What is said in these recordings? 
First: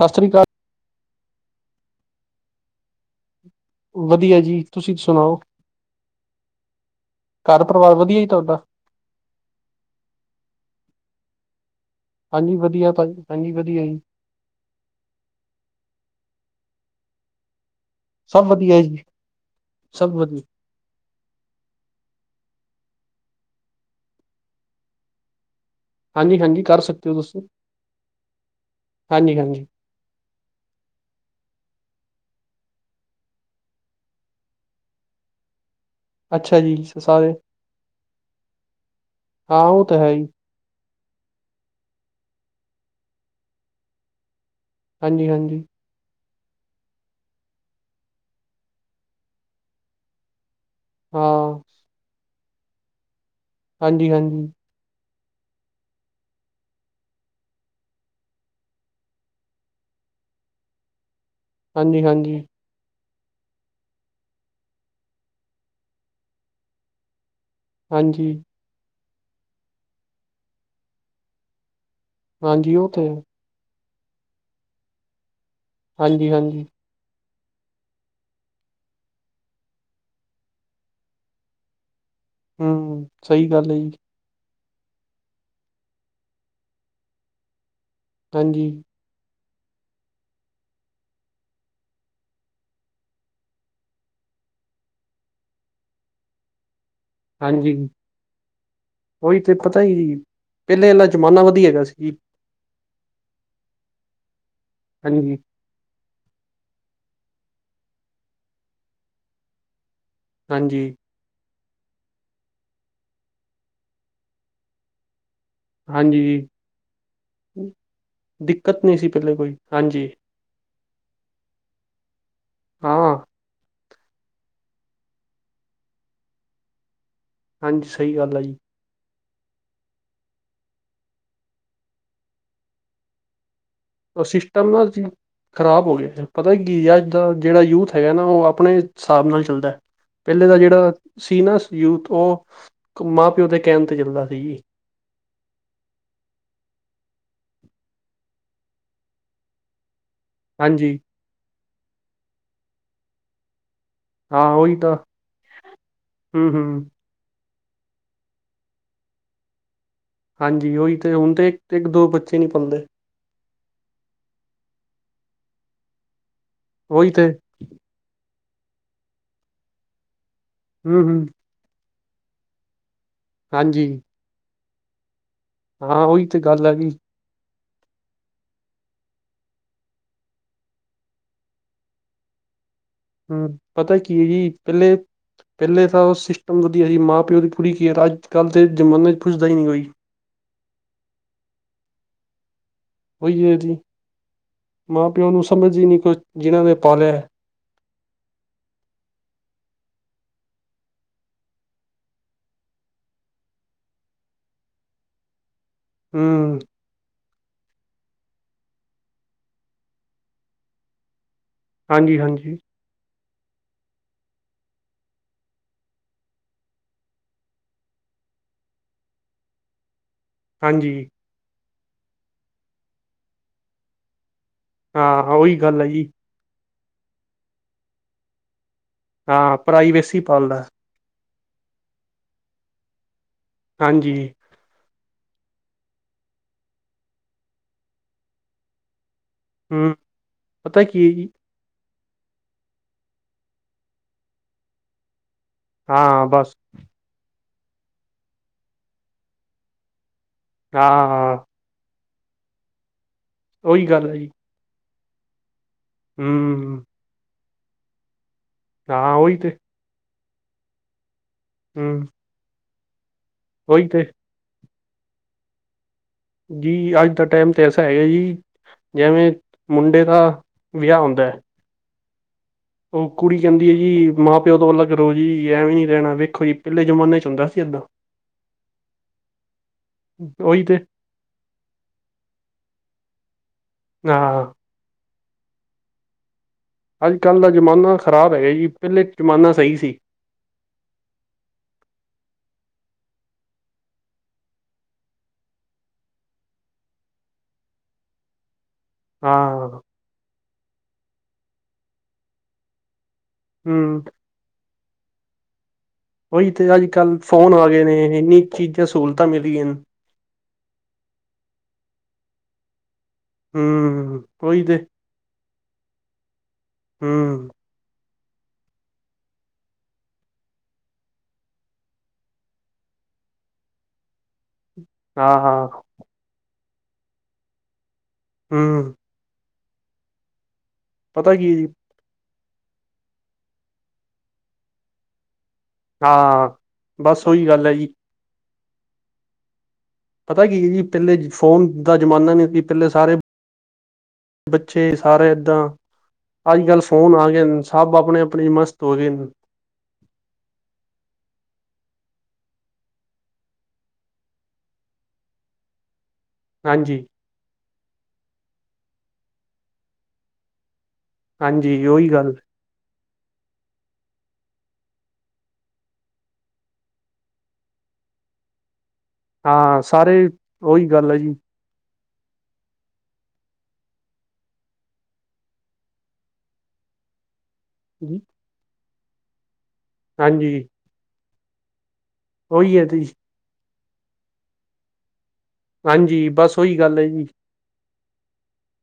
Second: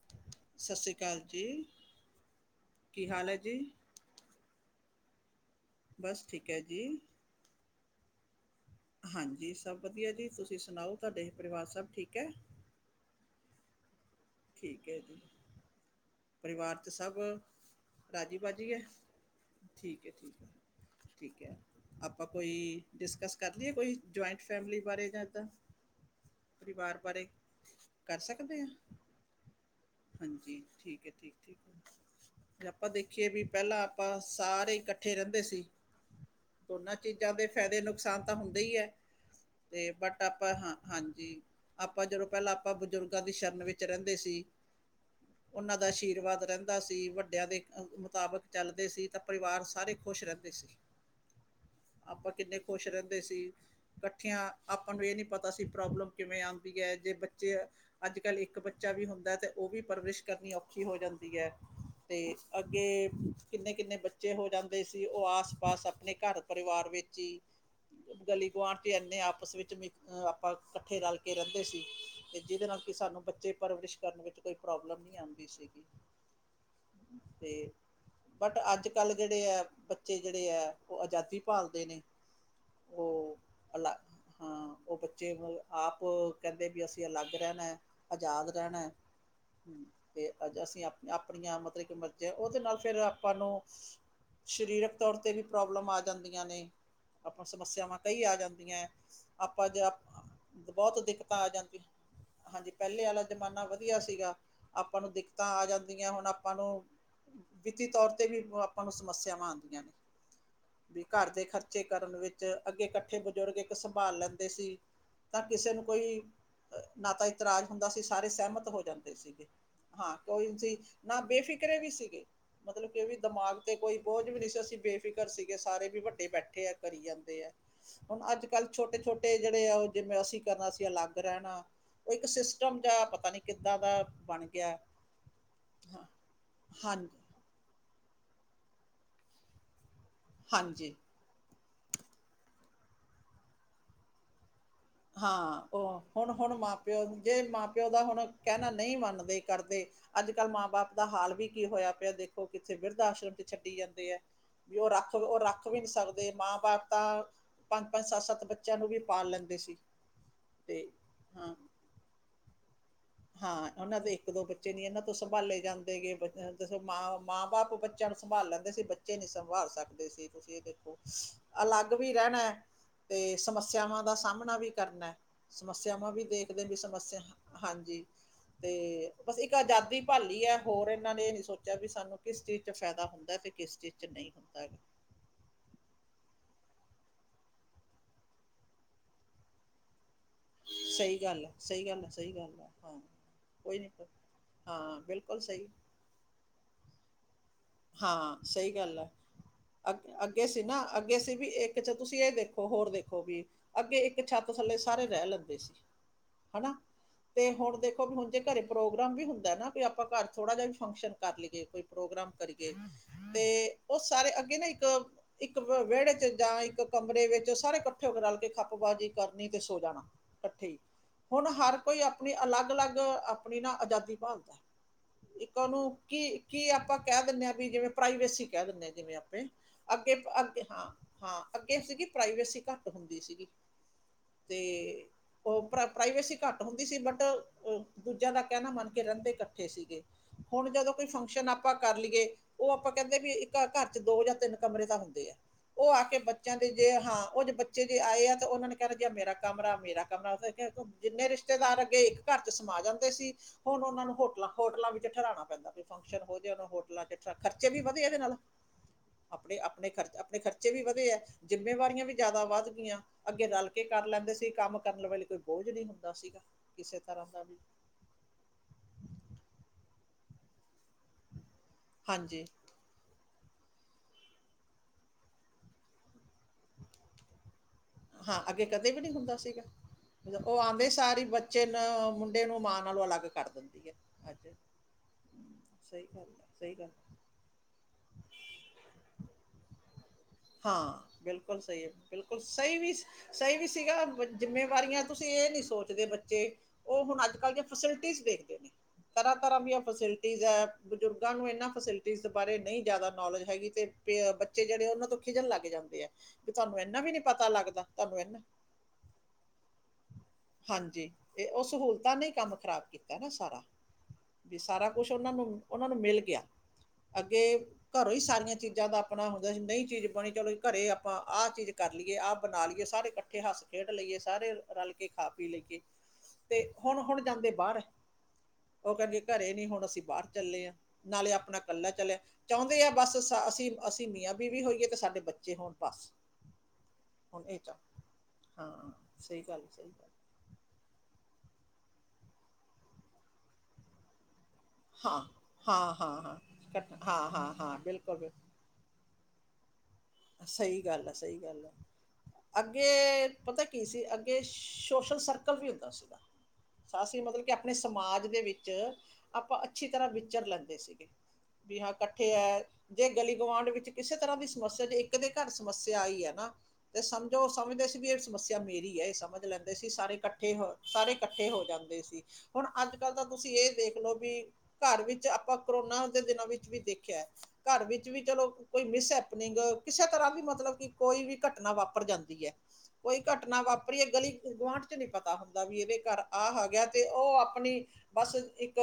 ਸਤਿ ਸ੍ਰੀ ਅਕਾਲ ਲ ਜੀ ਕੀ ਹਾਲ ਹੈ? ਜੀ ਵਧੀਆ ਜੀ ਤੁਸੀਂ ਸੁਣਾਓ? ਬਸ ਠੀਕ ਹੈ ਜੀ ਘਰ ਪਰਿਵਾਰ ਵਧੀਆ ਜੀ ਤੁਹਾਡਾ? ਹਾਂਜੀ, ਸਭ ਵਧੀਆ ਜੀ ਤੁਸੀਂ ਸੁਣਾਓ ਤੁਹਾਡੇ ਪਰਿਵਾਰ ਸਭ ਠੀਕ ਹੈ ਹਾਂਜੀ ਵਧੀਆ ਭਾਜੀ। ਹਾਂਜੀ। ਵਧੀਆ ਜੀ ਠੀਕ ਐ ਜੀ ਪਰਿਵਾਰ ਚ ਸਭ ਤਾਜੀ ਸਭ ਬਾਜੀ ਹੈ? ਵਧੀਆ ਜੀ ਠੀਕ ਹੈ। ਸਭ ਠੀਕ ਵਧੀਆ ਹੈ। ਠੀਕ ਹੈ। ਆਪਾਂ ਕੋਈ ਡਿਸਕਸ ਕਰ ਲਈਏ। ਕੋਈ ਜਆਇੰਟ ਫੈਮਲੀ ਬਾਰੇ ਜਾਦਾ ਹਾਂਜੀ ਹਾਂਜੀ। ਕਰ ਸਕਦੇ ਹੋ ਤੁਸੀ। ਕਰ ਸਕਦੇ ਹਾਂ ਹਾਂਜੀ ਹਾਂਜੀ। ਹਾਂਜੀ। ਠੀਕ ਠੀਕ। ਠੀਕ ਆਪਾਂ ਦੇਖੀਏ ਵੀ ਪਹਿਲਾਂ ਆਪਾਂ ਸਾਰੇ ਇਕੱਠੇ ਰਹਿੰਦੇ ਸੀ ਅੱਛਾ ਜੀ ਦੋਨਾਂ ਸ- ਸਾਰੇ ਚੀਜ਼ਾਂ ਦੇ ਫਾਇਦੇ ਨੁਕਸਾਨ ਤਾਂ ਹੁੰਦੇ ਹੀ ਹੈ ਹਾਂ ਉਹ ਤੇ ਤਾਂ ਹੈ ਬਟ ਹੀ ਆਪਾਂ ਹਾਂ ਹਾਂਜੀ। ਆਪਾਂ ਜਦੋਂ ਪਹਿਲਾਂ ਆਪਾਂ ਬਜ਼ੁਰਗਾਂ ਦੀ ਸ਼ਰਨ ਵਿੱਚ ਰਹਿੰਦੇ ਸੀ। ਹਾਂਜੀ ਹਾਂਜੀ ਉਹਨਾਂ ਦਾ ਆਸ਼ੀਰਵਾਦ ਰਹਿੰਦਾ ਸੀ ਵੱਡਿਆਂ ਦੇ ਮੁਤਾਬਿਕ ਚੱਲਦੇ ਸੀ ਤਾਂ ਪਰਿਵਾਰ ਸਾਰੇ ਖੁਸ਼ ਰਹਿੰਦੇ ਸੀ। ਹਾਂ ਆਪਾਂ ਕਿੰਨੇ ਖੁਸ਼ ਰਹਿੰਦੇ ਸੀ ਹਾਂਜੀ ਹਾਂਜੀ ਇਕੱਠੀਆਂ ਆਪਾਂ ਨੂੰ ਇਹ ਨੀ ਪਤਾ ਸੀ ਪ੍ਰੋਬਲਮ ਕਿਵੇਂ ਆਉਂਦੀ ਹੈ ਜੇ ਬੱਚੇ ਅੱਜ ਕੱਲ ਇੱਕ ਬੱਚਾ ਵੀ ਹੁੰਦਾ ਤੇ ਉਹ ਵੀ ਪਰਵਰਿਸ਼ ਕਰਨੀ ਔਖੀ ਹੋ ਜਾਂਦੀ। ਠੀਕ ਹੈ ਹਾਂਜੀ ਅਤੇ ਹਾਂਜੀ ਅੱਗੇ ਕਿੰਨੇ ਕਿੰਨੇ ਬੱਚੇ ਹੋ ਜਾਂਦੇ ਸੀ ਉਹ ਆਸ ਪਾਸ ਆਪਣੇ ਘਰ ਪਰਿਵਾਰ ਵਿੱਚ ਹੀ ਹਾਂਜੀ ਗਲੀ ਗੁਆਂਢ ਤੇ ਤੇ ਆਪਸ ਵਿੱਚ ਵੀ ਅ ਆਪਾਂ ਇਕੱਠੇ ਰਲ ਕੇ ਰਹਿੰਦੇ ਸੀ। ਤੇ ਜਿਹਦੇ ਹਾਂਜੀ ਨਾਲ ਉਹ ਕਿ ਤੇ ਸਾਨੂੰ ਹੈ। ਬੱਚੇ ਪਰਵਰਿਸ਼ ਕਰਨ ਵਿੱਚ ਕੋਈ ਪ੍ਰੋਬਲਮ ਨਹੀਂ ਆਉਂਦੀ ਸੀ। ਹਾਂਜੀ ਹਾਂਜੀ ਤੇ ਬਟ ਅੱਜ ਕੱਲ ਜਿਹੜੇ ਹੈ ਬੱਚੇ ਜਿਹੜੇ ਹੈ ਉਹ ਆਜ਼ਾਦੀ ਭਾਲਦੇ ਨੇ ਹਮ ਉਹ ਸਹੀ ਗੱਲ ਹੈ ਅਲ ਜੀ। ਹਾਂ ਉਹ ਬੱਚੇ ਆਪ ਕਹਿੰਦੇ ਵੀ ਅਸੀਂ ਅਲੱਗ ਰਹਿਣਾ ਹੈ। ਆਜ਼ਾਦ ਹਾਂਜੀ ਰਹਿਣਾ ਹੈ। ਤੇ ਅੱਜ ਅਸੀਂ ਆਪਣੀਆਂ ਮਤਲਬ ਕਿ ਮਰਜ਼ ਉਹਦੇ ਨਾਲ ਫਿਰ ਆਪਾਂ ਨੂੰ ਸਰੀਰਕ ਤੌਰ ਤੇ ਵੀ ਪ੍ਰੋਬਲਮ ਆ ਜਾਂਦੀਆਂ ਨੇ। ਆਪਾਂ ਹਾਂਜੀ ਸਮੱਸਿਆਵਾਂ ਕਈ ਆ ਜਾਂਦੀਆਂ ਹੈ ਉਹੀ ਤੇ ਆਪਾਂ ਪਤਾ ਜ ਹੀ ਜੀ ਪਹਿਲੇ ਬਹੁਤ ਵਾਲਾ ਦਿੱਕਤਾਂ ਜ਼ਮਾਨਾ ਆ ਵਧੀਆ ਹੈਗਾ ਸੀ ਜੀ ਜਾਂਦੀਆਂ ਹਾਂਜੀ। ਪਹਿਲੇ ਵਾਲਾ ਜ਼ਮਾਨਾ ਵਧੀਆ ਸੀਗਾ। ਆਪਾਂ ਨੂੰ ਹਾਂਜੀ ਦਿੱਕਤਾਂ ਆ ਜਾਂਦੀ। ਹੁਣ ਆਪਾਂ ਨੂੰ ਵਿੱਤੀ ਤੌਰ ਤੇ ਵੀ ਆਪਾਂ ਨੂੰ ਸਮੱਸਿਆਵਾਂ ਆਉਂਦੀਆਂ ਨੇ ਹਾਂਜੀ ਵੀ ਘਰ ਦੇ ਖਰਚ ਬੱਚੇ ਕਰਨ ਵਿੱਚ ਅੱਗੇ ਇਕੱਠੇ ਬਜ਼ੁਰਗ ਇੱਕ ਸੰਭਾਲ ਲੈਂਦੇ ਸੀ। ਤਾਂ ਕਿਸੇ ਨੂੰ ਕੋਈ ਹਾਂਜੀ ਨਾ ਤਾਂ ਇਤਰਾਜ ਹੁੰਦਾ ਸੀ ਸਾਰੇ ਸਹਿਮਤ ਹੋ ਦਿੱਕਤ ਨਹੀਂ ਜਾਂਦੇ ਸੀ। ਪਹਿਲੇ ਕੋਈ ਹਾਂਜੀ ਹਾਂ ਕੋਈ ਸੀ ਹਾ ਬੇਫਿਕਰੇ ਵੀ ਸੀਗੇ ਮਤਲਬ ਕਿ ਹਾਂ ਵੀ ਦਿਮਾਗ ਤੇ ਕੋਈ ਬੋਝ ਵੀ ਨਹੀਂ ਸੀ ਅਸੀਂ ਬੇਫਿਕਰ ਸੀਗੇ ਸਾਰੇ ਵੀ ਵੱਡੇ ਬੈਠੇ ਆ ਕਰੀ ਜਾਂਦੇ। ਆ ਹਾਂਜੀ ਸਹੀ ਹੁਣ ਗੱਲ ਹੈ ਅੱਜ ਜੀ। ਕੱਲ੍ਹ ਛੋਟੇ ਛੋਟੇ ਜਿਹੜੇ ਆ ਉਹ ਜਿਵੇਂ ਅਸੀਂ ਕਰਨਾ ਸੀ ਅਲੱਗ ਰਹਿਣਾ ਉਹ ਇੱਕ ਸਿਸਟਮ ਜ ਪਤਾ ਨੀ ਕਿੱਦਾਂ ਦਾ ਬਣ ਸਿਸਟਮ ਗਿਆ ਨਾ ਖ਼ਰਾਬ ਹੋ ਹਾਂ ਗਿਆ ਪਤਾ ਕੀ ਅੱਜ ਹਾਂਜੀ ਦਾ ਜਿਹੜਾ ਯੂਥ ਹੈਗਾ ਨਾ ਉਹ ਆਪਣੇ ਹਿਸਾਬ ਨਾਲ ਚੱਲਦਾ। ਪਹਿਲੇ ਦਾ ਜਿਹੜਾ ਹਾਂਜੀ ਸੀ ਨਾ ਯੂਥ ਉਹ, ਮਾਂ ਪਿਓ ਦੇ ਕਹਿਣ ਤੇ ਚੱਲਦਾ ਸੀ ਜੀ। ਹਾਂ, ਉਹ ਹੁਣ ਹੁਣ ਮਾਂ ਪਿਓ ਜੇ ਮਾਂ ਪਿਓ ਦਾ ਹੁਣ ਕਹਿਣਾ ਨਹੀਂ ਮੰਨਦੇ ਕਰਦੇ। ਅੱਜ ਕੱਲ੍ਹ ਮਾਂ ਬਾਪ ਹਾਂਜੀ ਦਾ ਹਾਲ ਵੀ ਕੀ ਹੋਇਆ ਪਿਆ। ਦੇਖੋ ਕਿੱਥੇ ਵਰਿਦ ਆਸ਼ਰਮ ਚ ਛੱਡੀ ਜਾਂਦੀ। ਹਾਂ ਉਹੀ ਵੀ ਉਹ ਤਾਂ ਰੱਖ ਉਹ ਰੱਖ ਵੀ ਨਹੀਂ ਸਕਦੇ ਹੂੰ ਮਾਂ ਹੂੰ ਬਾਪ ਤਾਂ ਪੰਜ-ਪੰਜ, ਸੱਤ-ਸੱਤ ਬੱਚਿਆਂ ਨੂੰ ਵੀ ਪਾਲ ਲੈਂਦੇ ਸੀ। ਹਾਂਜੀ। ਉਹੀ ਤੇ ਹੁਣ ਤੇ ਇੱਕ-ਇੱਕ ਦੋ ਬੱਚੇ ਨਹੀਂ ਪਲ਼ਦੇ। ਹਾਂ, ਉਹਨਾਂ ਦੇ ਇੱਕ ਦੋ ਬੱਚੇ ਨ ਇਹਨਾਂ ਤੋਂ ਸੰਭਾਲੇ ਜਾਂਦੇ ਹਗੇ। ਦੱਸੋ ਉਹੀ ਤੇ ਮਾਂ-ਮਾਂ ਬਾਪ ਬੱਚਿਆਂ ਨੂੰ ਸੰਭਾਲ ਲੈਂਦੇ ਸੀ। ਬੱਚੇ ਨੀ ਸੰਭਾਲ ਸਕਦੇ ਸੀ। ਤੁਸੀਂ ਇਹ ਦੇਖੋ ਹੂੰ ਹੂੰ ਅਲੱਗ ਵੀ ਰਹਿਣਾ ਐ। ਤੇ ਹਾਂਜੀ ਸਮੱਸਿਆਵਾਂ ਦਾ ਸਾਹਮਣਾ ਵੀ ਕਰਨਾ। ਹਾਂ ਸਮੱਸਿਆਵਾਂ ਵੀ ਉਹੀ ਤੇ ਦੇਖਦੇ ਗੱਲ ਵੀ ਹੈਗੀ ਸਮੱਸਿਆ ਹਾਂਜੀ। ਤੇ ਬਸ ਇੱਕ ਆਜ਼ਾਦੀ ਭਾਲੀ ਹੈ। ਹੋਰ ਇਹਨਾਂ ਨੇ ਇਹ ਨ ਸੋਚਿਆ ਵੀ ਸਾਨੂੰ ਕਿਸ ਚੀਜ਼ ਚ ਫਾਇਦਾ ਹੁੰਦਾ ਹੂੰ, ਤੇ ਕਿਸ ਚੀਜ਼ ਪਤਾ ਚ ਕੀ ਹੈ ਨਹੀਂ ਜੀ। ਹੁੰਦਾ ਹੈਗਾ ਪਹਿਲੇ-ਪਹਿਲੇ ਤਾਂ ਉਹ ਸਿਸਟਮ ਅਸੀਂ ਮਾਂ ਪਿਓ ਦੀ ਪੁਰੀ ਕੇਅਰ। ਅੱਜ ਕੱਲ੍ਹ ਦੇ ਜ਼ਮਾਨੇ ਚ ਪੁੱਛਦਾ ਹੀ ਨਹੀਂ ਕੋਈ। ਸਹੀ ਗੱਲ ਐ। ਸਹੀ ਗੱਲ ਐ। ਸਹੀ ਗੱਲ ਐ। ਉਹੀ ਜੀ। ਹਾਂ ਮਾਂ ਪਿਓ ਬਿਲਕੁਲ ਨੂੰ ਸਹੀ ਸਮਝ ਹੀ ਨਹੀਂ, ਕੁਛ ਜਿਹਨਾਂ ਨੇ ਪਾਲਿਆ ਐ। ਹਾਂ, ਸਹੀ ਗੱਲ ਐ। ਅ ਅੱਗੇ ਸੀ ਨਾ ਅੱਗੇ ਸੀ ਵੀ ਇੱਕ ਚ ਤੁਸੀਂ ਇਹ ਦੇਖੋ ਹੋਰ ਦੇਖੋ ਵੀ ਅੱਗੇ ਇੱਕ ਛੱਤ ਥੱਲੇ ਸਾਰੇ ਰਹਿ ਲੈਂਦੇ ਸੀ ਹੂੰ। ਹਨਾ ਤੇ ਹੁਣ ਦੇਖੋ ਵੀ ਹੁਣ ਜੇ ਘਰੇ ਪ੍ਰੋਗਰਾਮ ਵੀ ਹੁੰਦਾ ਨਾ ਆਪਾਂ ਘਰ ਥੋੜ੍ਹਾ ਜਿਹਾ ਵੀ ਫੰਕਸ਼ਨ ਕਰ ਲਈਏ ਕੋਈ ਹਾਂਜੀ ਪ੍ਰੋਗਰਾਮ ਹਾਂਜੀ ਕਰਕੇ। ਤੇ ਉਹ ਸਾਰੇ ਅੱਗੇ ਨਾ ਇੱਕ-ਇੱਕ ਵਿਹੜੇ ਚ ਜਾਂ ਇੱਕ ਕਮਰੇ ਵਿੱਚ ਸਾਰੇ ਇਕੱਠੇ ਹੋ ਕੇ ਰਲ ਕੇ ਖੱਪਬਾਜੀ ਕਰਨੀ ਤੇ ਸੋ ਜਾਣਾ। ਇਕੱਠ ਹਾਂਜੀ ਹੁਣ ਹਰ ਕੋਈ ਆਪਣੀ ਅਲੱਗ ਅਲੱਗ ਆਪਣੀ ਨਾ ਆਜ਼ਾਦੀ ਭਾਲਦਾ। ਹਾਂ, ਇੱਕ ਉਹੀ ਗੱਲ ਹੈ ਉਹਨੂੰ ਜੀ। ਕੀ ਕੀ ਆਪਾਂ ਕਹਿ ਦਿੰਦੇ ਆ ਵੀ ਜਿਵੇਂ ਪ੍ਰਾਈਵੇਸੀ ਕਹਿ ਦਿੰਦੇ ਹਾਂ। ਜਿਵੇਂ ਆਪਣੇ ਹਾਂ ਅੱਗੇ ਪ੍ਰਾਈਵੇਸੀ ਪਾਲਦਾ ਅੱਗੇ ਹਾਂ। ਹਾਂ, ਅੱਗੇ ਸੀਗੀ ਪ੍ਰਾਈਵੇਸੀ ਘੱਟ ਹੁੰਦੀ ਸੀਗੀ। ਹਾਂਜੀ। ਓ ਪ੍ਰਾਈਵੇਸੀ ਘੱਟ ਹੁੰਦੀ ਸੀ। ਬਟ ਦੂਜਿਆਂ ਦਾ ਕੈਣਾ ਮੰਨਕੇ ਰੇਂਦੇ। ਕੱਠੇ ਹੂੰ ਸੀਗੇ। ਹੁਣ ਪਤਾ ਜਦੋਂ ਕੀ ਕੋਈ ਹੈ ਜੀ ਫੰਕਸ਼ਨ ਆ- ਕਰ ਲਈਏ ਉਹ ਆਪਾਂ ਕੇਂਦੇ ਵੀ ਇੱਕ ਘਰ 'ਚ ਦੋ ਜਾਂ ਤਿੰਨ ਕਮਰੇ ਤਾਂ ਹੁੰਦੇ ਆ। ਓ ਆ ਕੇ ਹਾਂ ਬਸ ਬੱਚਿਆਂ ਦੇ ਜੇ ਹਾਂ। ਓ ਜੇ ਬਚ- ਪੇ ਜੇ ਆਏ ਆ ਤੇ ਉਨਾਂ ਨੇ ਕੇਣਾ ਆ ਮੇਰਾ ਕਮਰਾ। ਆ ਮੇਰਾ- ਹਾਂ [unintelligible] ਜਿੰਨੇ ਹਾਂ, ਰਿਸ਼ਤੇਦਾਰ ਅੱਗੇ ਇੱਕ- ਘਰ 'ਚ ਸਮਾ ਜਾਣ ਦੇ ਸੀ ਹੁਣ ਉਹੀ ਉਨਾਂ ਗੱਲ ਨੂੰ ਹੈ ਜੀ ਹੋਟਲਾਂ -ਹੋਟਲਾਂ ਵਿੱਚ- ਤੇ ਠਰਾਣਾ ਪੈਂਦਾ। ਕੋਈ ਫੰਕਸ਼ਨ- ਉਦੇ ਉਨਾ ਹੂੰ ਹੋਟਲਾ ਚਢ- ਖਰਚੇ ਵੀ ਵਧੇ ਇਦੇ ਨਾਲ- ਹਾਂ ਉਹੀ ਤੇ ਆਪਣੇ ਆਪਣੇ ਖਰਚ- ਤੇ ਖਰਚੇ ਵੀ ਵਧੇ ਐ। ਜਿੰਮੇਵਾਰੀਆਂ ਹੂੰ ਵੀ ਜ਼ਾਦਾ ਵੱਧ- ਈਆਂ। ਅੱਗੇ ਰਲ ਕੇ ਉਹੀ ਤੇ ਕਰ ਲੈਂਦੇ ਸੀ ਕੰਮ। ਕਰਨ ਵਲੇ ਕੋਈ ਬੋਝਦੀ ਨੀ। ਜੀ ਅੱਜ ਦਾ ਟੈਮ ਤੇ ਐਸਾ ਹੈਗਾ ਜੀ। ਜਿਵੇਂ ਮੁੰਡੇ ਦਾ- ਵਿਆਹ ਹੁੰਦਾ ਐ। ਹਾਂਜੀ ਹੁਣ ਕੁੜੀ ਕੇਂਦੀ ਏ ਜੀ ਮਾਂ ਪਿਓ ਤੋਂ ਅਲੱਗ ਰੋ ਜੀ। ਐਵੇਂ ਨੀ ਰੇਣਾ ਵੇਖੋ ਜੀ ਪੇਲੇ ਜਮਾਨੇ 'ਚ ਹੁੰਦਾ ਸੀ ਏਦਾਂ। ਹਾਂ ਅੱਗੇ ਕਦੇ ਵੀ ਨੀ ਹੁੰਦਾ ਸੀਗਾ। ਓ ਉਹੀ ਤੇ ਆਂਦੇ ਸਾਰ ਈ ਬੱਚੇ ਨੂੰ ਮੁੰਡੇ ਨੂੰ ਮਾਂ ਨਾਲੋਂ ਅਲੱਗ- ਕਰਦੇ। ਆਹ। ਸਈ ਗੱਲ ਐ। ਅੱਜ ਕੱਲ੍ਹ ਦਾ ਜ਼ਮਾਨਾ ਖ਼ਰਾਬ ਹੈਗਾ ਜੀ। ਪੇਲੇ ਜ਼ਮਾਨਾ ਸਈ ਸੀ। ਚ ਹਾਂ- ਬਿਲਕੁਲ ਸਈ ਏ। ਬਿਲਕੁਲ ਸਈ ਵੀ ਸ ਸਈ ਵੀ ਸੀਗਾ। ਜ਼ਿੰਮੇਵਾਰੀਆਂ ਤੁਸੀਂ ਏ ਨੀ ਸੋਚਦੇ ਬੱਚੇ ਓ ਹੁਣ ਅੱਜ ਕੱਲ੍ਹ ਦੀਆਂ ਫੈਸਿਲਿਟੀਜ਼ ਵੇਖਦੇ ਨੇ। ਤਰ੍ਹਾਂ ਹਾਂ ਤਰ੍ਹਾਂ ਦੀਆਂ ਫੈਸਿਲਿਟੀਜ ਐ। ਬਜ਼ੁਰਗਾਂ ਨੂੰ ਇਨਾਂ ਫੈਸਿਲਿਟੀਸ਼ਜ ਬਾਰੇ ਨਈ ਜ਼ਾਦਾ- ਨੌਲੇਜ ਹੈਗੀ ਤੇ। ਹਮ ਪੇ ਬਚ- ਜਿਹੜੇ ਉਨਾਂ ਤੋਂ- ਖਿਜਣ ਲੱਗ ਜਾਂਦੇ। ਆ ਉਹੀ ਵੀ ਤੇ ਤੁਹਾਨੂੰ ਅੱਜ ਇੰਨਾ ਵੀ ਕੱਲ੍ਹ ਨੀ ਪਤਾ ਫੋਨ ਆ ਲੱਗਦਾ ਗਏ ਨੇ। ਤੁਹਾਨੂੰ ਇਨਾ ਇੰਨੀ ਚੀਜ਼ਾਂ ਸਹੂਲਤਾਂ ਮਿਲੀਆਂ ਹਨ। ਹਾਂਜੀ। ਤੇ ਓ ਸਹੂਲਤਾਂ ਨੇ ਈ ਕੰਮ ਖ਼ਰਾਬ ਕੀਤਾ। ਕੀਤਾ ਨਾ ਸਾਰਾ ਹਮ ਵੀ ਉਹੀ ਤੇ ਸਾਰਾ ਕੁਛ ਉਨਾਂ ਨੂੰ- ਉਹਨਾਂ ਨੂੰ ਮਿਲ ਗਿਆ। ਅੱਗੇ ਹਮ ਘਰੋਂ ਹੀ ਸਾਰੀਆਂ ਚੀਜ਼ਾਂ ਦਾ ਆਪਣਾ ਹੁੰਦਾ ਸੀ ਨਹੀਂ ਚੀਜ਼ ਬਣੀ ਚਲੋ ਘਰੇ ਆਪਾਂ ਆਹ ਚੀਜ਼ ਕਰ ਲਈਏ ਆਹ ਬਣਾ ਲਈਏ ਸਾਰੇ ਇਕੱਠੇ ਹੱਸ ਖੇਡ ਲਈਏ ਸਾਰੇ, ਕੇ ਖਾ ਹਾਂ ਪੀ ਲੈ ਹਾਂ ਕੇ ਤੇ ਹੁਣ- ਹੁਣ ਜਾਂਦੇ ਬਾਹਰ ਹਮ ਉਹ ਕਹਿੰਦੀ ਘਰੇ ਨਹੀਂ ਹੁਣ ਹੁਣ ਅਸੀਂ ਬਾਹਰ ਚੱਲੇ ਹਾਂ। ਨਾਲੇ ਪਤਾ ਕੀ ਆਪਣਾ ਜੀ ਇਕੱਲਾ ਚੱਲਿਆ। ਚਾਹੁੰਦੇ ਆ ਬਸ ਅਸੀਂ ਅਸੀਂ ਮੀਆਂ ਬੀਵੀ ਹੋਈਏ ਤੇ ਸਾਡੇ ਬੱਚੇ ਹੋਣ ਬਸ ਹਾਂ ਬਸ ਹੁਣ ਉਹੀ ਇਹ ਗੱਲ ਹੈ ਚਾਹ ਜੀ ਹਾਂ ਸਹੀ ਗੱਲ ਸਹੀ ਗੱਲ ਪਤਾ ਕੀ ਹੈ ਜੀ ਪਹਿਲੇ ਫ਼ੋਨ ਦਾ ਜ਼ਮਾਨਾ ਨਹੀਂ ਕਿ ਪਹਿਲੇ ਸਾਰੇ ਬੱਚੇ ਹਾਂ ਸਾਰੇ ਏਦਾਂ ਹਾਂ ਹਾਂ ਹਾਂ ਅੱਜ ਕੱਲ੍ਹ ਘਟਨਾ- ਫੋਨ ਆ ਹਾਂ ਗਏ ਹਾਂ ਨੇ ਹਾਂ ਸਭ ਬਿਲਕੁਲ ਆਪਣੇ ਬਿਲਕੁਲ ਆਪਣੇ ਮਸਤ ਹੋ ਗਏ ਨੇ ਸਹੀ ਗੱਲ ਹੈ ਸਹੀ ਗੱਲ ਹੈ ਅੱਗੇ ਪਤਾ ਕੀ ਸੀ ਅੱਗੇ ਸੋਸ਼ਲ ਸਰਕਲ ਵੀ ਹੁੰਦਾ ਉਸਦਾ ਹਾਂਜੀ ਅਸੀਂ ਮਤਲਬ ਕਿ ਆਪਣੇ ਸਮਾਜ ਦੇ ਵਿੱਚ ਆਪਾਂ ਅੱਛੀ ਤਰ੍ਹਾਂ ਵਿਚਰ ਲੈਂਦੇ ਸੀਗੇ ਵੀ ਹਾਂਜੀ ਹਾਂ ਉਹੀ ਇਕੱਠੇ ਗੱਲ ਹੈ ਜੇ ਗਲੀ ਗੁਵਾਂਢ ਵਿੱਚ ਕਿਸੇ ਤਰ੍ਹਾਂ ਦੀ ਸਮੱਸਿਆ ਜੇ ਕਿਦੇ ਘਰ ਸਮੱਸਿਆ ਹੀ ਹੈ ਨਾ ਤੇ ਸਮਝੋ ਸਮਝਦੇ ਸੀ ਵੀ ਇਹ ਸਮੱਸਿਆ ਮੇਰੀ ਇਹ ਸਮਝ ਲੈਂਦੇ ਹਾਂ ਸੀ ਸਾਰੇ ਇਕੱਠੇ ਹੋ ਉਹੀ ਗੱਲ ਸਾਰੇ ਹੈ ਇਕੱਠੇ ਹੋ ਜਾਂਦੇ ਸੀ। ਹੁਣ ਅੱਜ ਕੱਲ੍ਹ ਤਾਂ ਤੁਸੀਂ ਇਹ ਦੇਖ ਲਓ ਵੀ ਘਰ ਵਿੱਚ ਆਪਾਂ ਕਰੋਨਾ ਦੇ ਦਿਨਾਂ ਵਿੱਚ ਵੀ ਦੇਖਿਆ। ਘਰ ਵਿੱਚ ਵੀ ਜੀ ਚਲੋ ਕੋਈ ਮਿਸਐਪਨਿੰਗ ਕਿਸੇ ਤਰ੍ਹਾਂ ਵੀ ਹਾਂਜੀ ਮਤਲਬ ਕਿ ਕੋਈ ਵੀ ਘਟਨਾ ਵਾਪਰ ਵਾਪਰ ਜਾਂਦੀ ਹੈ ਉਹੀ ਤੇ ਕੋਈ ਘਟਨਾ ਵਾਪਰ ਗਲੀ ਗੁਆਂਢ ਚੋਂ ਨੀ ਪਤਾ ਹੁੰਦਾ ਵੀ ਇਹਦੇ ਘਰ ਹਾਂਜੀ ਬਸ ਆਹ ਹੈ ਉਹੀ ਗਿਆ ਗੱਲ ਤੇ ਜੀ ਉਹ ਆਪਣੀ ਬਸ ਇੱਕ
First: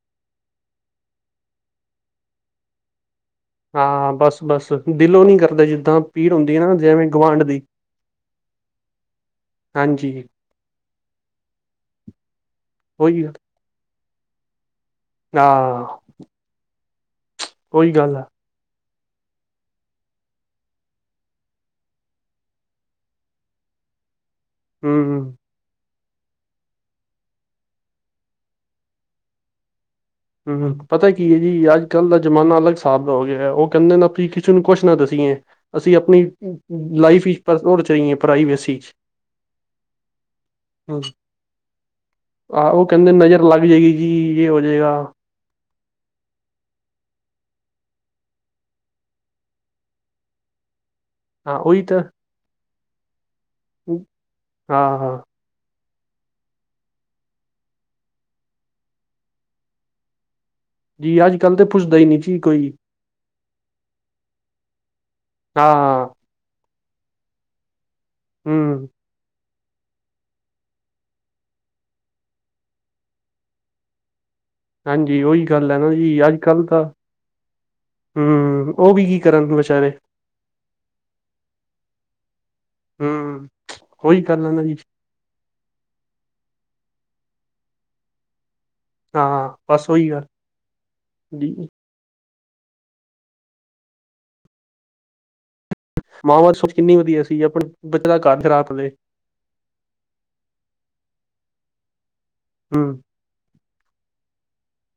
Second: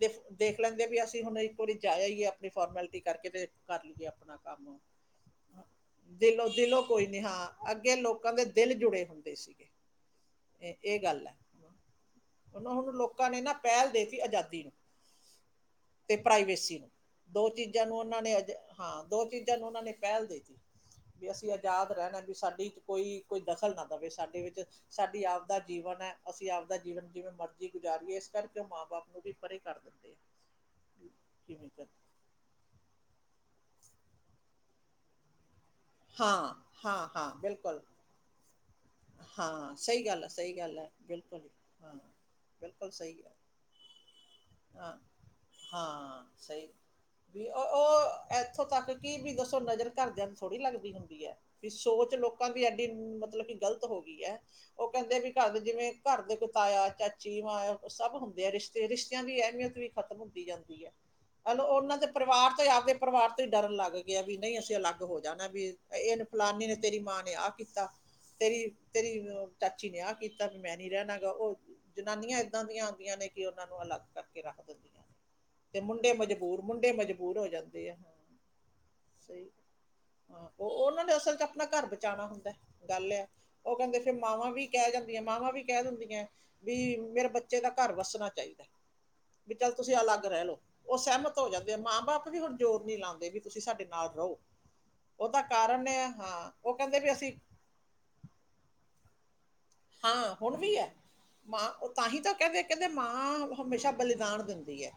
ਦੇਖ ਦੇਖ ਲੈਂਦੇ ਵੀ ਅਸੀਂ ਹੁਣ ਇੱਕ ਵਾਰੀ ਜਾਇਆ ਹੀ ਹੈ ਆਪਣੀ ਫੋਰਮੈਲਿਟੀ ਕਰਕੇ ਤੇ ਕਰ ਲਈਏ ਹਾਂ ਆਪਣਾ ਬਸ ਬਸ ਕੰਮ ਦਿਲੋਂ ਨੀ ਕਰਦਾ ਜਿੱਦਾਂ ਪੀੜ ਦਿਲੋਂ ਹੁੰਦੀ ਹੈ ਨਾ ਦਿਲੋਂ ਜਿਵੇਂ ਕੋਈ ਨੀ ਗੁਵਾਂਢ ਹਾਂ ਦੀ ਅੱਗੇ ਲੋਕਾਂ ਦੇ ਦਿਲ ਜੁੜੇ ਹੁੰਦੇ ਸੀਗੇ ਹਾਂਜੀ ਇਹ ਇਹ ਗੱਲ ਹੈ। ਉਹ ਹੁਣ ਉਹੀ ਲੋਕਾਂ ਨੇ ਨਾ ਪਹਿਲ ਦੇ ਆਜ਼ਾਦੀ ਨੂੰ ਹਾਂ ਤੇ ਪ੍ਰਾਈਵੇਸੀ ਨੂੰ ਦੋ ਚੀਜ਼ਾਂ ਉਹੀ ਨੂੰ ਗੱਲ ਉਹਨਾਂ ਆ ਨੇ ਅੱਜ ਹਾਂ ਦੋ ਚੀਜ਼ਾਂ ਨੂੰ ਉਹਨਾਂ ਨੇ ਪਹਿਲ ਦੇਤੀ ਵੀ ਅਸੀਂ ਆਜ਼ਾਦ ਰਹਿਣਾ ਵੀ ਸਾਡੀ ਚ ਕੋਈ ਕੋਈ ਦਖ਼ਲ ਨਾ ਦੇਵੇ ਸਾ ਵਿੱਚ ਸਾਡੀ ਹਮ ਆਪਦਾ ਜੀਵਨ ਹੈ ਅਸੀਂ ਆਪਦਾ ਜੀਵਨ ਜਿਵੇਂ ਮਰਜੀ ਗੁਜ਼ਾਰੀਏ ਇਸ ਕਰਕੇ ਮਾਂ ਬਾਪ ਨੂੰ ਵੀ ਪਰੇ ਕਰ ਦਿੰਦੇ ਹਮ ਆ ਪਤਾ ਕੀ ਹੈ ਜੀ ਕਿਵੇਂ ਅੱਜ ਕਰ ਕੱਲ੍ਹ ਦਾ ਜ਼ਮਾਨਾ ਅਲੱਗ ਹਿਸਾਬ ਦਾ ਹੋ ਗਿਆ ਕਹਿੰਦੇ ਨਾ ਆਪਣੀ ਕਿਸੇ ਨੂੰ ਕੁੱਛ ਨਾ ਦਸੀਏ ਅਸੀਂ ਆਪਣੀ ਹਾਂ, ਹਾਂ, ਲਾਈਫ ਹਾਂ ਵਿੱਚ ਪਰ ਬਿਲਕੁਲ। ਹੋਰ ਚਹੀਏ ਪ੍ਰਾਈਵੇਸੀ ਹ ਹਾਂ, ਸਹੀ ਗੱਲ ਐ, ਸਹੀ ਗੱਲ ਐ, ਬਿਲਕੁਲ ਈ, ਹਾਂ। ਆਹ ਉਹ ਬਿਲਕੁਲ ਕਹਿੰਦੇ ਸਹੀ ਐ, ਨਜ਼ਰ ਲੱਗ ਜਾਏਗੀ ਜੀ ਯੇ ਹੋ ਜਾਏਗਾ ਹਾਂ, ਹਾਂ ਸਹੀ ਵੀ ਉਹ ਉਹ ਇੱਥੋਂ ਤੱਕ ਕੀ ਵੀ ਦੱਸੋ ਨਜ਼ਰ ਘਰਦਿਆਂ ਥੋੜੀ ਲਗਦੀ ਹੈ ਹਾਂ ਵੀ ਉਹੀ ਤਾਂ ਸੋਚ ਲੋਕਾਂ ਬਈ ਐਡੀ ਮਤਲਬ ਕਿ ਗ਼ਲਤ ਹੋ ਗਈ ਹੈ ਉਹ ਹਾਂ ਹਾਂ ਕਹਿੰਦੇ ਵੀ ਘਰ ਦੇ ਜਿਵੇਂ ਘਰ ਦੇ ਕੋ ਤਾਇਆ ਚਾਚੀ ਮਾਇ ਸਭ ਹੁੰਦੇ ਆ ਰਿਸ਼ਤੇ ਰਿਸ਼ਤਿਆਂ ਦੀ ਅਹਿਮੀਅਤ ਵੀ ਖ਼ਤਮ ਹੁੰਦੀ ਜਾਂਦੀ ਐ। ਜੀ ਅੱਜ ਕੱਲ੍ਹ ਅਲ- ਤਾਂ ਪੁੱਛਦਾ ਉਹਨਾਂ ਹੀ ਦੇ ਨਹੀਂ ਜੀ ਪਰਿਵਾਰ ਤੋਂ ਹੀ ਕੋਈ ਆਪਦੇ ਪਰਿਵਾਰ ਡਰਨ ਲੱਗ ਗਿਆ ਵੀ ਨਹੀਂ ਅਸੀਂ ਅਲਗ ਹੋ ਜਾਣਾ ਵੀ ਹਾਂ ਇਹਨ ਫਲਾਨੀ ਨੇ ਤੇਰੀ ਮਾਂ ਨੇ ਆਹ ਕੀਤਾ ਤੇਰੀ ਹਮ ਤੇਰੀ ਚਾਚੀ ਨੇ ਆਹ ਕੀਤਾ ਵੀ ਮੈਂ ਨੀ ਰਹਿਣਾ ਗਾ ਉਹ ਜਨਾਨੀਆਂ ਏਦਾਂ ਦੀਆਂ ਆਉਂਦੀਆਂ ਨੇ ਕਿ ਉਹਨਾਂ ਨੂੰ ਅਲੱਗ ਕਰ ਹਾਂਜੀ ਉਹੀ ਗੱਲ ਹੈ ਨਾ ਜੀ ਅੱਜ ਮਜਬੂਰ ਕੱਲ੍ਹ ਤਾਂ ਮੁੰਡੇ ਮਜਬੂਰ ਹੋ ਜਾਂਦੇ ਆ ਹਾਂ, ਹਮ ਉਹ ਵੀ ਕੀ ਸਹੀ ਕਰਨ ਵਿਚਾਰੇ ਉਹ ਉਹਨਾਂ ਨੇ ਅਸਲ ਚ ਆਪਣਾ ਘਰ ਬਚਾਉਣਾ ਹੁੰਦਾ ਗੱਲ ਹੈ ਹੂੰ, ਉਹ ਕਹਿੰਦੇ ਫੇਰ ਉਹੀ ਗੱਲ ਆ ਮਾਵਾਂ ਨਾ ਵੀ ਜੀ ਕਹਿ ਜਾਂਦੀਆਂ ਮ ਮਾਵਾਂ ਵੀ ਕਹਿ ਦਿੰਦੀਆਂ ਵੀ ਮੇਰੇ ਬੱਚੇ ਦਾ ਘਰ ਵੱਸਣਾ ਚਾਈਦਾ। ਹਾਂ ਵੀ ਚੱਲ ਬਸ ਤੁਸੀਂ ਉਹੀ ਗੱਲ ਅਲੱਗ ਰਹਿ ਲੋੋ ਉਹ ਸਹਿਮਤ ਹੋ ਜੀ ਜਾਂਦੇ ਆ ਮਾਂ ਬਾਪ ਵੀ ਹੁਣ ਜ਼ੋਰ ਨੀਂ ਲਾਉਂਦੇ ਵੀ ਤੁਸੀਂ ਸਾਡੇ ਨਾਲ ਰਹੋ। ਉਹ ਤਾਂ ਕਾਰਨ ਹੈ ਹਾਂ ਮਾਂਵਾ ਸੋਚ ਕਿੰਨੀ ਵਧੀਆ ਸੀ, ਆਪਣੇ ਬੱਚੇ ਦਾ ਘਰ ਖਰਾਬ ਕਰੇ ਹਾਂ, ਹੁਣ ਵੀ ਐ ਮਾਂ ਤਾਂਹੀ ਤਾਂ ਕਹਿੰਦੇ ਕਹਿੰਦੇ ਹੂੰ, ਮਾਂ ਹਮੇਸ਼ਾ ਬਲੀਦਾਨ ਦਿੰਦੀ ਐ।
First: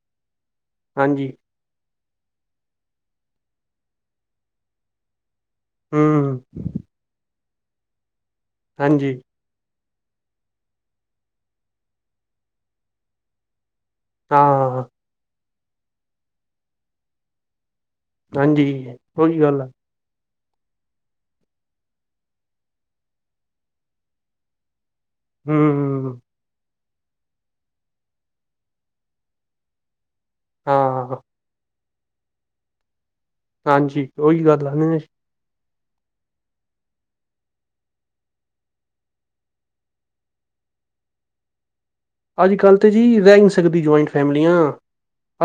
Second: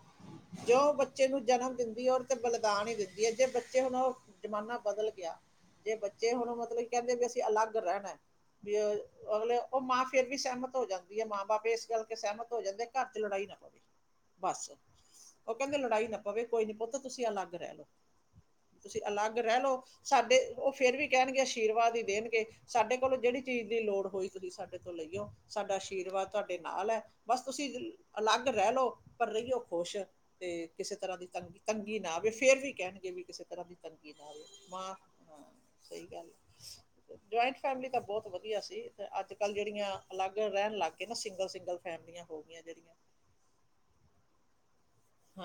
ਜੋ ਬੱਚੇ ਹਾਂਜੀ ਨੂੰ ਜਨਮ ਦਿੰਦ ਵੀ ਉਹ ਤੇ ਬਲੀਦਾਨ ਹੀ ਦਿੰਦੀ ਐ, ਜੇ ਬੱਚੇ ਹੁਣ ਉਹ ਜ਼ਮਾਨਾ ਬਦਲ ਗਿਆ। ਜੇ ਬੱਚੇ ਹੂੰ, ਹੁਣ ਮਤਲਬ ਕੀ ਕਹਿੰਦੇ ਵੀ ਅਲੱਗ ਰਹਿਣੈ ਵੀ ਆ ਹਾਂਜੀ ਅਗਲੇ ਉਹ ਮਾਂ ਫਿਰ ਵੀ ਸਹਿਮਤ ਹੋ ਜਾਂਦੀ ਐ, ਮਾਂ ਬਾਪ ਇਸ ਕਰਕੇ ਸਹਿਮਤ ਹੋ ਜਾਂਦੇ ਘਰ ਚ ਲੜਾਈ ਨਾ ਪਵੇ ਬਸ ਹਾਂ ਉਹ ਕਹਿੰਦੇ ਲੜਾਈ ਨਾ ਪਵੇ, ਕੋਈ ਨੀ ਪੁੱਤ ਤੁਸੀਂ ਅਲੱਗ ਰਹਿ ਲੋ ਹਾਂਜੀ ਤੁਸੀਂ ਅਲੱਗ ਉਹੀ ਰਹਿ ਗੱਲ ਆ ਲੋੋ, ਸਾਡੇ ਉਹ ਫਿਰ ਵੀ ਕਹਿਣਗੇ ਆਸ਼ੀਰਵਾਦ ਹੀ ਦੇਣਗੇਂ, ਸਾਡੇ ਕੋਲੋਂ ਜਿਹੜੀ ਚੀਜ਼ ਦੀ ਲੋੜ ਹੋਈ ਤੁਸੀਂ ਸਾਡੇ ਭੁੱਲ ਗਏ ਹੋ ਸਾਡਾ ਹੂੰ, ਆਸ਼ੀਰਵਾਦ ਤੁਹਾਡੇ ਨਾਲ ਐ। ਬਸ ਤੁਸੀਂ ਅਲੱਗ ਰਹਿ ਲੋਓ ਪਰ ਰਹੀਓ ਖੁਸ਼ ਤੇ ਕਿਸੇ ਤਰ੍ਹਾਂ ਹਾਂ ਦੀ ਤਂਗੀ ਤੰਗੀ ਨਾਂ ਆਵੇ ਫੇਰ ਵੀ ਕਹਿਣਗੇ ਵੀ ਕਿਸੇ ਤਰ੍ਹਾਂ ਦੀ ਹਾਂਜੀ ਤੰਗੀ ਨਾਂ ਉਹੀ ਗੱਲ ਆ ਮਾਂ ਸਹੀ ਗੱਲ ਏ, ਜੁਆਇੰਟ ਫੈਮਿਲੀ ਤਾਂ ਬਹੁਤ ਵਧੀਆ ਸੀ। ਤੇ ਅੱਜ-ਕੱਲ੍ਹ ਜਿਹੜੀਆਂ ਅਲੱਗ ਰਹਿਣ ਲੱਗ ਗਏ ਨਾ ਸਿੰਗਲ, ਸਿੰਗਲ ਫੈਮਲੀਆਂ ਹੋ ਗਈਆਂ ਅੱਜ-ਕੱਲ੍ਹ ਤੇ ਜਿਹੜੀਆਂ ਜੀ ਰਹਿ ਨਹੀਂ ਸਕਦੀ ਜੁਆਇੰਟ ਫੈਮਲੀਆਂ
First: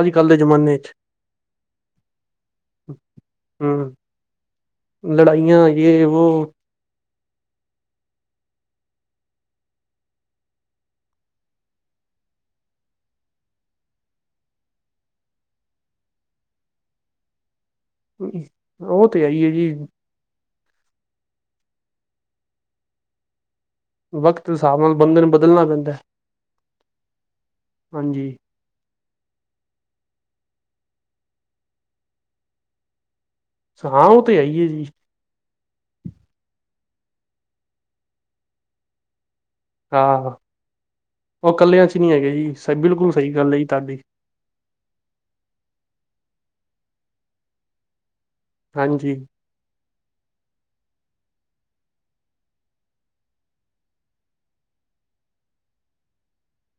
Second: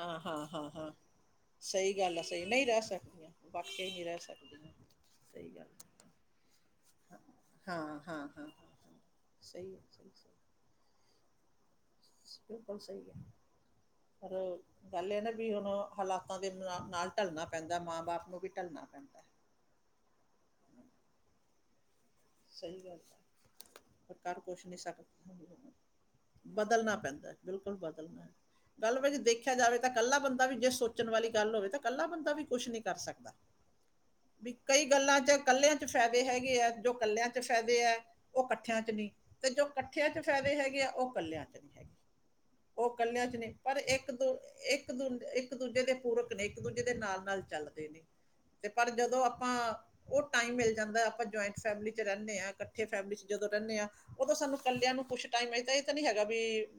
ਅੱਜ ਕੱਲ੍ਹ ਦੇ ਹਾਂ, ਹਾਂ, ਜ਼ਮਾਨੇ ਹਾਂ। ਚ ਸਹੀ ਗੱਲ ਐ, ਸਹੀ ਨਈਂ ਰਹਿ ਸਕਦੇ ਵਾਕੇ ਹੂੰ, ਨਈਂ ਰਹਿ ਸਕਦੈ ਸਹੀ ਲੜਾਈਆਂ ਗੱਲ ਯੇ ਵੋ ਹਾਂ, ਹਾਂ, ਹਾਂ, ਸਹੀ ਬਿਲਕੁਲ ਸਹੀ ਐ ਪਰ ਗੱਲ ਇਹ ਨਾਂ ਵੀ ਹੁਣ ਹਾਲਾਤਾਂ ਦੇ ਨਾਲ-ਨਾਲ ਢਲਣਾ ਪੈਂਦਾ ਮਾਂ ਬਾਪ ਨੂੰ ਵੀ ਢਲਣਾ ਉਹ ਪੈਂਦਾ ਤੇ ਹੈ ਹੀ ਹੈ ਜੀ ਸਹੀ ਗੱਲ ਕਰ ਵਕਤ ਦੇ ਕੁਛ ਨੀਂ ਹਿਸਾਬ ਨਾਲ ਬੰਦੇ ਨੂੰ ਸਕਦਾ। ਬਦਲਣਾ ਪੈਂਦਾ ਬਦਲਣਾ ਪੈਂਦਾ ਬਿਲਕੁਲ ਬਦਲਣਾ ਹਾਂਜੀ ਗੱਲ ਵਿੱਚ ਦੇਖਿਆ ਜਾਵੇ ਤਾਂ ਕੱਲਾ ਬੰਦਾ ਵੀ ਜੇ ਸੋਚਣ ਵਾਲੀ ਗੱਲ ਹੋਵੇ ਤਾਂ ਇਕੱਲਾ ਬੰਦਾ ਵੀ ਕੁਛ ਨੀਂ ਕਰ ਸਕਦਾ। ਹਾਂ ਉਹ ਤੇ ਹੈਈ ਏ ਜੀ ਇਕੱਲਿਆਂ ਚ ਫਾਇਦੇ ਹੈਗੇ ਹੈ ਜੋ ਕੱਲਿਆਂ ਚ ਫਾਇਦੇ ਹੈ ਉਹ ਇਕੱਠਿਆਂ ਚ ਨਹੀਂ ਤੇ ਜੋ ਇਕੱਠਿਆਂ ਚ ਹਾਂ ਫਾਇਦੇ ਹੈਗੇ ਆ ਉਹ ਕੱਲਿਆਂ ਚ ਨਹੀਂ ਹੈਗੇ ਜੀ ਸ ਉਹ ਬਿਲਕੁਲ ਕੱਲਿਆਂ ਸਹੀ ਚ ਗੱਲ ਨਹੀਂ ਹੈ ਜੀ ਪਰ ਤੁਹਾਡੀ ਇੱਕ ਦੁ ਇੱਕ ਦੁ, ਇੱਕ ਦੂਜੇ ਦੇ ਪੂਰਕ ਨੇ ਇੱਕ ਦੂਜੇ ਦੇ ਨਾਲ-ਨਾਲ ਚੱਲਦੇ ਨੇ ਤੇ ਪਰ ਹਾਂਜੀ ਜਦੋਂ ਆਪਾਂ ਉਹ ਟਾਈਮ ਮਿਲ ਜਾਂਦਾ ਆਪਾਂ ਜੁਆਇੰਟ ਫੈਸਿਲੀ ਰਹਿੰਦੇ ਆਾਂ ਇਕੱਠੇ ਫੈਮਲੀ ਚ ਜਦੋਂ ਰਹਿੰਦੇ ਆਂ ਉਦੋਂ ਸਾਨੂੰ ਕੱਲਿਆਂ ਨੂੰ ਕੁਛ ਟਾਈਮ ਇਹ ਤਾਂ ਨੀ ਹੈਗਾ ਵੀ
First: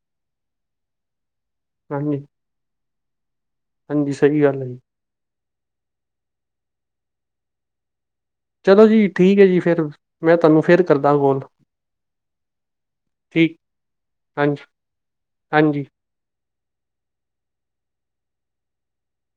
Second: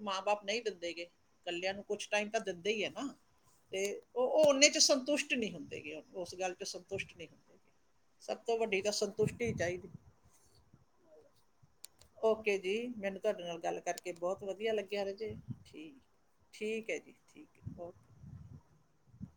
ਮਾਂ ਬਾਪ ਨਹੀਂ ਦਿੰਦੇ ਗੇ ਕੱਲਿਆਂ ਨੂੰ ਕੁਛ ਹਾਂਜੀ ਟਾਈਮ ਤਾਂ ਦਿੰਦੇ ਹੀ ਹੈ ਨਾ ਤੇ ਹਾਂਜੀ ਸਹੀ ਉਹ ਗੱਲ ਹੈ ਓਨੇ ਚ ਜੀ ਸੰਤੁਸ਼ਟ ਨਹੀਂ ਹੁੰਦੇ ਹੈਗੇ ਉਸ ਗੱਲ ਚ ਸੰਤੁਸ਼ਟ ਨਹੀਂ ਹੁੰਦੇ ਸਭ ਤੋਂ ਵੱਡੀ ਚਲੋ ਤਾਂ ਜੀ ਠੀਕ ਸੰਤੁਸ਼ਟੀ ਹੈ ਹੀ ਜੀ ਫਿਰ ਚਾਹੀਦੀ। ਮੈਂ ਤੁਹਾਨੂੰ ਫਿਰ ਕਰਦਾ ਕੋਲ ਓਕੇ ਜੀ ਮੈਨੂੰ ਤੁਹਾਡੇ ਠੀਕ ਨਾਲ ਗੱਲ ਕਰਕੇ ਬਹੁਤ ਹਾਂਜੀ ਵਧੀਆ ਲੱਗਿਆ ਰਜਏ ਹਾਂਜੀ ਠੀਕ ਹੈ ਜੀ ਠੀਕ ਹੈ ਓਕੇ।